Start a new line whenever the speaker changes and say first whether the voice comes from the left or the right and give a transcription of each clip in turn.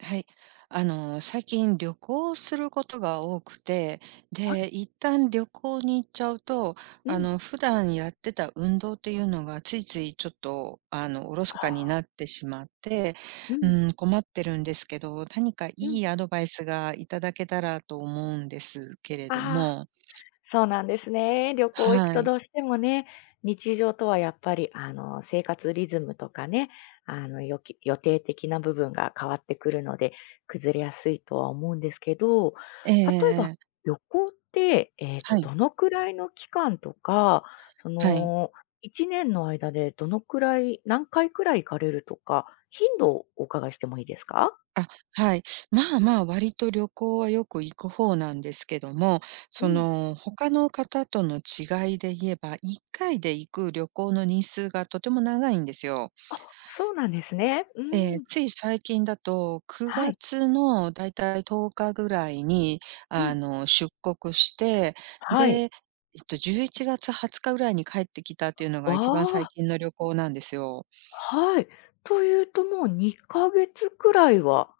right: はい。最近旅行することが多くて、
left: は
right: で、
left: い。
right: 一旦旅行に行っちゃうと、
left: うん。
right: 普段やってた運動っていうのがついついちょっと、おろ
left: あ
right: そかに
left: あ。
right: なってしまって、
left: うん。
right: うん、困ってるんですけど、何かい
left: うん。
right: いアドバイスがいただけたらと思うんですけれど
left: ああ、
right: も。
left: そうなんですね。旅行行く
right: は
left: と
right: い。
left: どうしてもね、日常とはやっぱり、生活リズムとかね、よき予定的な部分が変わってくるので、崩れやすいとは思うんですけど、
right: えええ
left: 例
right: え
left: えば
right: ええ。
left: 旅行って、
right: はい、
left: どのくらいの期間とか、そ
right: はい。
left: の、1年の間でどのくらい、何回くらい行かれるとか、頻度をお伺いしてもいいですか？
right: あ、はい。まあまあ、割と旅行はよく行く方なんですけども、
left: う
right: そ
left: ん、
right: の、他の方との違いで言えば、1回で行く旅行の日数がとても長いんですよ。
left: そうなんですね。うん。
right: つい最近だと、
left: は
right: 9
left: い。
right: 月のだいたい10日ぐらいに、
left: うん。
right: 出国して、で、
left: はい。
right: 11月20日ぐらいに帰ってきたっていうの
left: わ
right: が一番最
left: あ、
right: 近の旅行なんですよ。
left: はい。というと、もう2ヶ月くらいは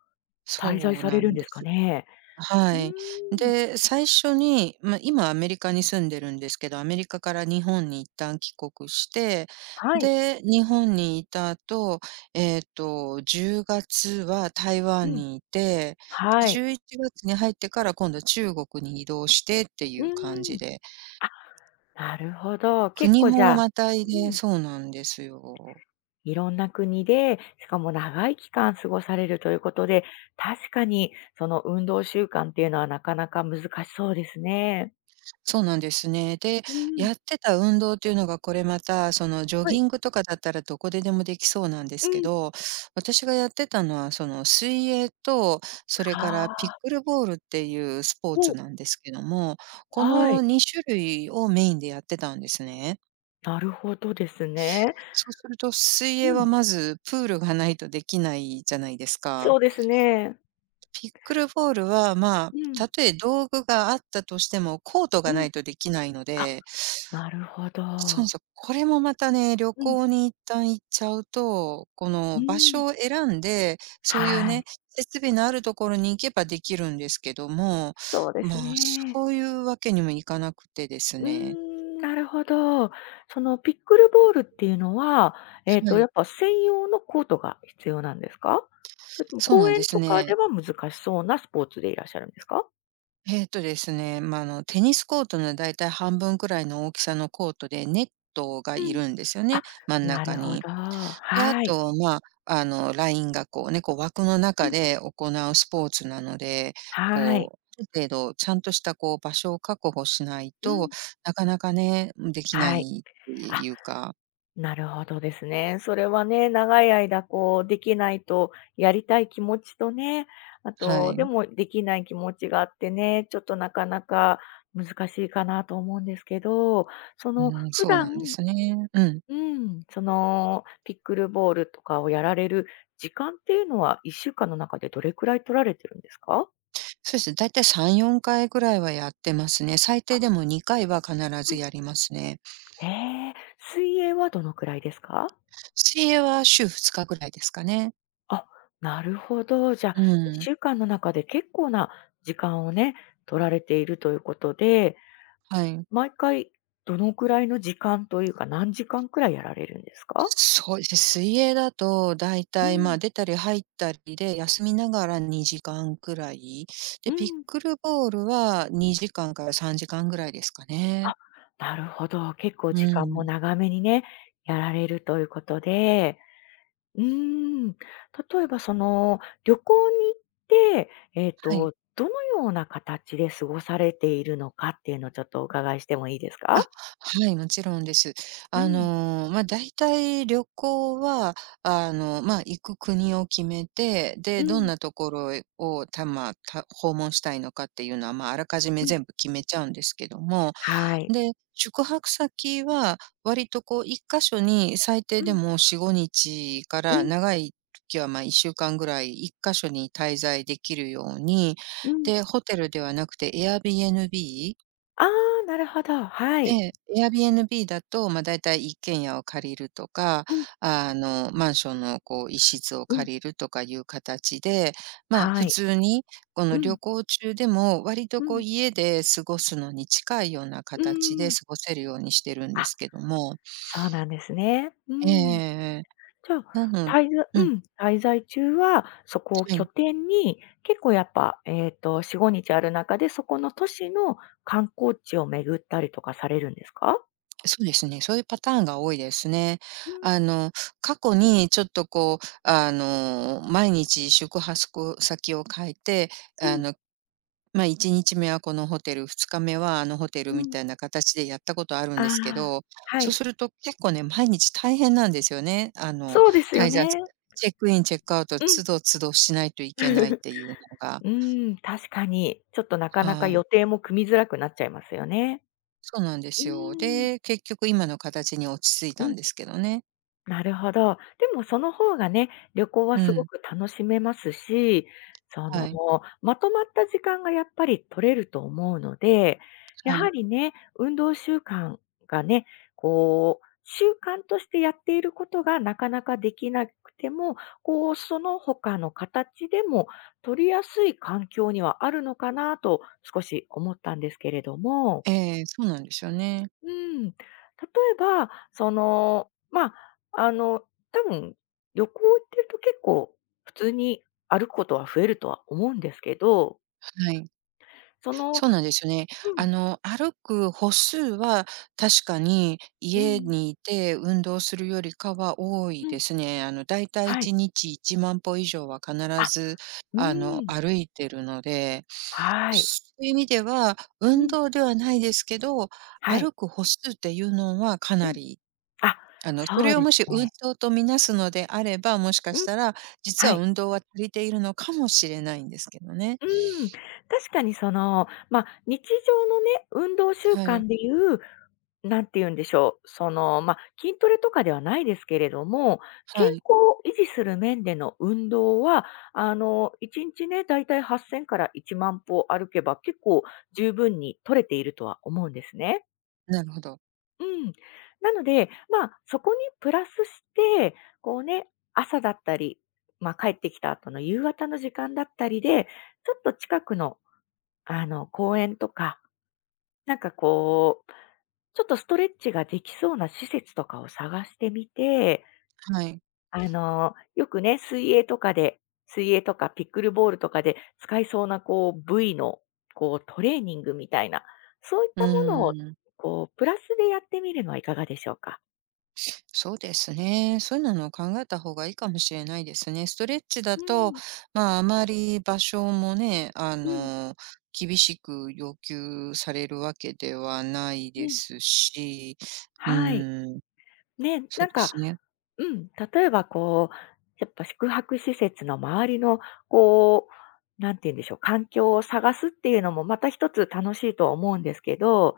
left: 滞在
right: そう
left: され
right: な
left: るん
right: ん
left: で
right: で
left: すか
right: す。
left: ね？う
right: は
left: ー
right: い。
left: ん。
right: で、最初に、まあ、今アメリカに住んでるんですけど、アメリカから日本に一旦帰国して、
left: はい。
right: で、日本にいた後、10月は台湾
left: うん。
right: にいて、で、
left: はい。
right: 11月に入ってから今度中国に移動してって
left: う
right: いう感
left: ー
right: じ
left: ん。
right: で、
left: あ、なるほど。結
right: 国
left: 構じ
right: も
left: ゃあ、
right: またいで
left: うん、
right: そうなんですよ。
left: いろんな国で、しかも長い期間過ごされるということで、確かにその運動習慣っていうのはなかなか難しそうですね。
right: そうなんですね。で、
left: うー
right: やっ
left: ん。
right: てた運動というのがこれまた、そのジョ
left: は
right: ギ
left: い。
right: ングとかだったらどこででもできそうなんで
left: う
right: すけ
left: ん。
right: ど、私がやってたのはその水泳と、それか
left: あ
right: らピッ
left: あ。
right: クルボールっていうスポー
left: お、
right: ツなんですけども、こ
left: は
right: の
left: い。
right: 2種類をメインでやってたんですね。
left: なるほどですね。
right: そうすると水
left: う
right: 泳
left: ん。
right: はまずプールがないとできないじゃないですか。
left: そうですね。
right: ピックルボールは、まあ、
left: うん、
right: たとえ道具があったとしても、コート
left: う
right: がな
left: ん。
right: いとできないの
left: あ、
right: で、
left: なるほ
right: そう
left: ど。
right: そう。これもまたね、旅
left: うん、
right: 行に一旦行っちゃうと、こ
left: う
right: の
left: ー
right: 場
left: ん。
right: 所を選んで、そういう
left: は
right: ね、
left: い、
right: 設備のあるところに行けばできるんですけども、
left: そうです
right: まあ、
left: ね。
right: そういうわけにもいかなくてです
left: うー
right: ね。
left: ん、なるほど。そのピックルボールっていうのは、
right: は
left: や
right: い。
left: っぱ専用のコートが必要なんですか？それとも
right: そう
left: 公
right: なん
left: 園
right: です
left: とかで
right: ね。
left: は難しそうなスポーツでいらっしゃるんですか？
right: まあ、テニスコートのだいたい半分くらいの大きさのコートで、ネットが
left: う
right: い
left: ん。
right: るんですよ
left: あ、
right: ね、真ん
left: な
right: 中
left: るほ
right: に。
left: ど。
right: で、あ
left: はい。
right: と、まあ、ラインがこうね、こう枠の
left: う
right: 中
left: ん。
right: で行うスポーツなので、
left: はい。
right: こう、ある程度ちゃんとしたこう場所を確保しない
left: う
right: と、
left: ん。
right: なかなかね、できな
left: はい。
right: いって
left: あ、
right: いうか、
left: なるほどですね。それはね、長い間こうできないと、やりたい気持ちとね、あ
right: は
left: と、で
right: い。
left: もできない気持ちがあってね、ちょっとなかなか難しいかなと思うんですけど、
right: うん、
left: 普
right: そう
left: 段、
right: なんですね。うん。
left: うん、そのピックルボールとかをやられる時間っていうのは1週間の中でどれくらい取られてるんですか？
right: そうですね、だいたい3、4回ぐらいはやってますね。最低でも2回は必
left: う
right: ず
left: ん。
right: やりますね。
left: へえ、水泳はどのくらいですか？
right: 水泳は週2日ぐらいですかね。
left: あ、なるほど。じゃあ、
right: う
left: 1
right: ん、
left: 週間の中で結構な時間をね、取られているということで、
right: はい。
left: 毎回どのくらいの時間というか、何時間くらいやられるんですか？
right: そうですね、水泳だとだい
left: う
right: たい、ま
left: ん、
right: あ、出たり入ったりで、休みながら2時間くらい。
left: う
right: で、ピッ
left: ん。
right: クルボールは2時間から3時間ぐらいですかね。
left: あ、なるほど。結構
right: う
left: 時間も
right: ん。
left: 長めにね、やられるということで、うーん、例えばその、旅行に行って、
right: はい。
left: どのような形で過ごされているのかっていうのをちょっとお伺いしてもいいですか？
right: あ、はい、もちろんです。
left: うん、
right: まあ、だいたい旅行は、まあ、行く国を決めて、
left: う
right: で、
left: ん、う
right: どん
left: ん。
right: なところを、たまあた訪問したいのかっていうのは、まあ、あらかじめ全部決めちゃうんですけども、
left: はい。
right: で、宿泊先は割とこう1箇所に最低
left: う
right: で
left: ん、
right: も4、5日か
left: う
right: ら
left: ん、
right: 長い時は、1週間ぐらい1箇所に滞在できるように、
left: うん。
right: で、ホテルではなくて Airbnb。
left: ああ、なるほど、は
right: え
left: い。
right: え、Airbnb だと、まあ、だいたい一軒家を借りるとか、
left: うん。
right: マンションのこう一室を
left: うん、
right: 借りるとかいう形で、まあ、
left: は
right: 普
left: い。
right: 通にこの
left: う
right: 旅
left: ん、
right: 行中でも割と
left: う
right: こ
left: ん、
right: う家で過ごすのに近いような
left: うー
right: 形で
left: ん。
right: 過ごせるようにしてるんで
left: あ、
right: すけども。
left: そうなんですね。うー
right: ええ
left: ん。
right: ええ。
left: じゃあ、
right: なのうん、
left: 滞在中はそこを
right: は
left: 拠
right: い。
left: 点に、結構やっぱ、4、5日ある中で、そこの都市の観光地を巡ったりとかされるんですか？
right: そうですね、そういうパターンが多いですね。
left: う
right: あ
left: ん、
right: の、過去にちょっとこう、毎日宿泊先を変えて、
left: う
right: あ
left: ん、
right: の、1日目はこのホテル、2日目はあのホテ
left: う
right: ルみ
left: ん。
right: たいな形でやったことあるん
left: あ
right: ですけ
left: あ、
right: ど、
left: は
right: そう
left: い。
right: すると結構ね、毎日大変なんですよね。
left: そうですよ
right: 滞在す
left: ね。
right: るチェックイン、チェックアウト、
left: うん。
right: 都度都度しないといけないっていうのが、
left: うーん、確かに。ちょっとなかなか
right: は
left: 予
right: い。
left: 定も組みづらくなっちゃいますよね。
right: そうなんで
left: う
right: すよ。
left: ーん。
right: で、結局今の形に落ち着いたんですけどね。
left: なるほど。でもその方がね、旅行は
right: う
left: すご
right: ん。
left: く楽しめますし、その、
right: はい、
left: まとまった時間がやっぱり取れると思うので、や
right: は
left: は
right: い。
left: りね、運動習慣がね、こう、習慣としてやっていることがなかなかできなくても、こう、その他の形でも取りやすい環境にはあるのかなと少し思ったんですけれども。
right: ええ、そうなんですよね。
left: うん。例えば、その、まあ、あの、多分、旅行行ってると結構普通に歩くことは増えるとは思うんですけど、
right: はい。
left: その
right: そうなんですよね。
left: うん
right: 歩く歩数は確かに
left: う
right: 家
left: ん、
right: にいて運動するよりかは多い
left: うん、
right: ですね。だいたい
left: はい。
right: 1日1万歩以上は必
left: あ、
right: ず、
left: うん、
right: 歩いてるので、
left: はい。
right: そういう意味では、
left: う
right: 運
left: ん、
right: 動ではないですけど、
left: はい。
right: 歩く歩数っていうのはか
left: う
right: な
left: ん。
right: り、
left: あ、
right: そ
left: そう
right: れを
left: で
right: も
left: す
right: し運
left: ね。
right: 動とみなすのであれば、もしか
left: う
right: し
left: ん、
right: たら、実
left: は
right: は
left: い。
right: 運動は足りているのかもしれないんですけどね。
left: うん、確かにその、まあ、日常のね、運動習
right: はい。
left: 慣でいう、なんて言うんでしょう、その、まあ、筋トレとかではないですけれども、健
right: はい。
left: 康を維持する面での運動は、1日ね、だいたい8000から1万歩歩けば、結構十分に取れているとは思うんですね。
right: なるほど。
left: うん。なので、まあ、そこにプラスして、こうね、朝だったり、まあ、帰ってきた後の夕方の時間だったりで、ちょっと近くの公園とか、なんかこう、ちょっとストレッチができそうな施設とかを探してみて、
right: はい。
left: よくね、水泳とかピックルボールとかで使いそうなこう部位のこうトレーニングみたいな、そういっ
right: うー
left: たものを
right: ん、
left: こうプラスでやってみるのはいかがでしょうか？
right: そうですね。そういうのを考えた方がいいかもしれないですね。ストレッチだ
left: う
right: と、
left: ん、
right: まあ、あまり場所もね、
left: うん、
right: 厳しく要求されるわけではない
left: う
right: で
left: ん。
right: すし、う
left: はい。
right: ーん、
left: ね、
right: そ
left: な
right: う
left: ん
right: で
left: か、
right: すね。
left: うん、例えばこう、やっぱ宿泊施設の周りの、こう、なんて言うんでしょう、環境を探すっていうのもまた一つ楽しいとは思うんですけど、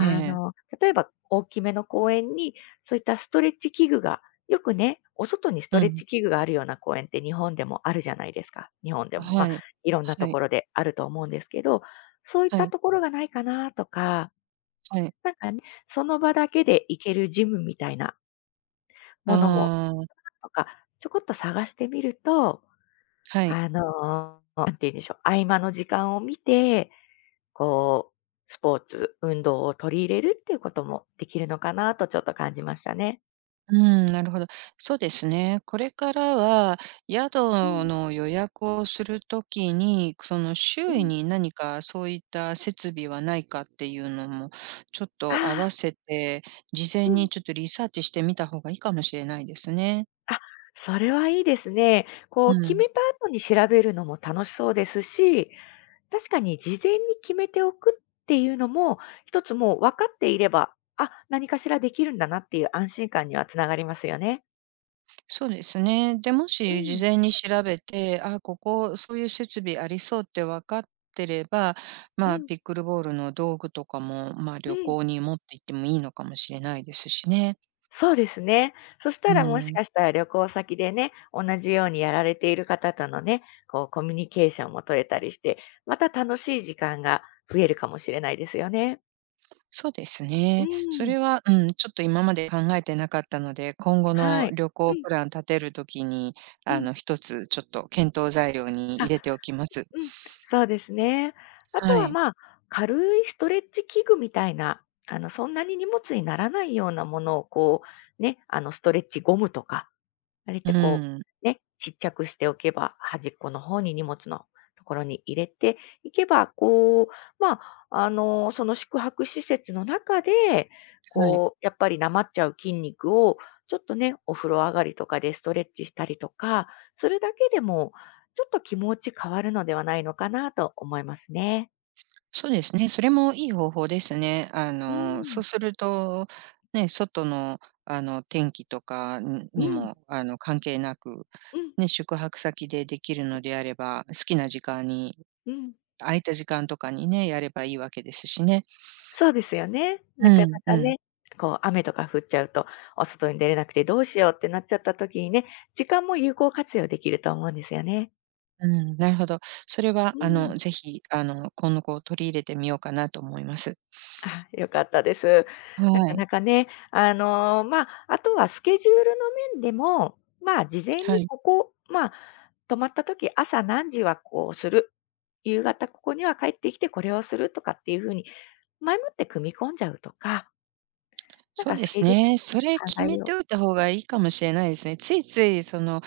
right: ええ、
left: の、例えば大きめの公園に、そういったストレッチ器具が、よくね、お外にスト
right: う
left: レッ
right: ん、
left: チ器具があるような公園って日本でもあるじゃないですか。日本でも、まあ、
right: はい。
left: いろんなと
right: はい、
left: ころであると思うんですけど、そういっ
right: は
left: た
right: い、
left: ところがないかなとか、
right: はい。
left: なんかその場だけで行けるジムみたいなものも
right: ああ、
left: とか、ちょこっと探してみると、
right: はい。
left: あの、いいでしょう、合間の時間を見て、こう、スポーツ、運動を取り入れるっていうこともできるのかなとちょっと感じましたね。
right: うん、なるほど。そうですね。これからは、宿
left: うん、
right: の予約をするときに、その
left: う
right: 周囲
left: ん。
right: に何かそういった設備はないかっていうのも、ちょっ
left: あ
right: と合わ
left: あ、
right: せて、事
left: う
right: 前
left: ん。
right: にちょっとリサーチしてみた方がいいかもしれないですね。
left: あ、それはいいですね。こう
right: う
left: 決
right: ん、
left: めた後に調べるのも楽しそうですし、確かに事前に決めておくっていうのも、一つもう分かっていれば、あ、何かしらできるんだなっていう安心感にはつながりますよね。
right: そうですね。で、も
left: う
right: し事
left: ん、
right: 前に調べて、あ、ここそういう設備ありそうって分かってれば、
left: う
right: まあ、
left: ん。
right: ピックルボールの道具とかも、まあ、
left: う
right: 旅
left: ん、
right: 行に持って行ってもいいのかもしれないですしね。
left: そうですね。そした
right: う
left: らもし
right: ん、
left: かしたら旅行先でね、同じようにやられている方とのね、こうコミュニケーションも取れたりして、また楽しい時間が増えるかもしれないですよね。
right: そうです
left: う
right: ね。そ
left: ん、
right: れは、うん、ちょっと今まで考えてなかったので、今後
left: は
right: の
left: い。
right: 旅
left: う
right: 行
left: ん、
right: プラン立てるときに、
left: うん。
right: 一つちょっと検討材料に入
left: あ、
right: れておきます。
left: うん、そうですね。あと
right: は
left: は
right: い。
left: まあ、軽いストレッチ器具みたいな、そんなに荷物にならないようなものをこう、ね、ストレッチゴムとか、あれっ
right: う
left: てこ
right: ん、
left: う、ね、ちっちゃくしておけば、端っこの方に荷物のところに入れていけば、こう、まあ、その宿泊施設の中で、
right: はい。
left: こう、やっぱりなまっちゃう筋肉を、ちょっとね、お風呂上がりとかでストレッチしたりとか、するだけでも、ちょっと気持ち変わるのではないのかなと思いますね。
right: そうですね、それもいい方法ですね。
left: う
right: そう
left: ん。
right: すると、ね、外の、天気とかに
left: う
right: に
left: ん。
right: も、関係なく、
left: うん。
right: ね、宿泊先でできるのであれば、好きな時間に、
left: うん。
right: 空いた時間とかにね、やればいいわけですしね。
left: そうですよね。
right: う
left: なかな
right: ん、う
left: か
right: ん、
left: ね、こう雨とか降っちゃうと、お外に出れなくてどうしようってなっちゃった時にね、時間も有効活用できると思うんですよね。
right: うん、なるほど。それは、
left: うん。
right: ぜひ、今後こう取り入れてみようかなと思います。
left: あ、良かったです。
right: は
left: なか
right: い。
left: なかね、ま、ああとはスケジュールの面でも、ま、あ事前
right: は
left: に
right: い。
left: ここ、ま、あ泊まった時、朝何時はこうする、夕方ここには帰ってきてこれをするとかっていう風に、前もって組み込んじゃうとか、なん
right: そう
left: か
right: で
left: ス
right: す
left: ケジュー
right: ね。それ
left: ル考
right: 決
left: え
right: め
left: よ
right: てお
left: う。
right: いた方がいいかもしれないですね。ついつい、その、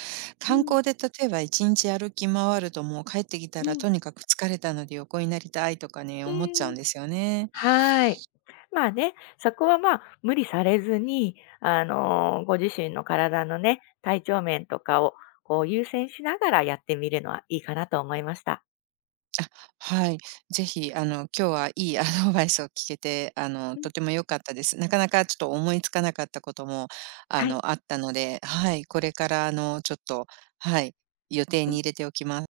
left: う
right: 観
left: ん、
right: 光で例えば1日歩き回るともう帰ってきた
left: う
right: ら
left: ん、
right: とにかく疲れたので横になりたいとかね、
left: う
right: 思っちゃう
left: ん。
right: んですよね。
left: はい。まあね、そこはまあ、無理されずに、ご自身の体のね、体調面とかを、こう、優先しながらやってみるのはいいかなと思いました。
right: あ、はい。ぜひ、今日はいいアドバイスを聞けて、
left: うん。
right: とても良かったです。なかなかちょっと思いつかなかったことも、
left: はい。
right: あったので、はい、これから、ちょっと、はい、予定に入れておきます。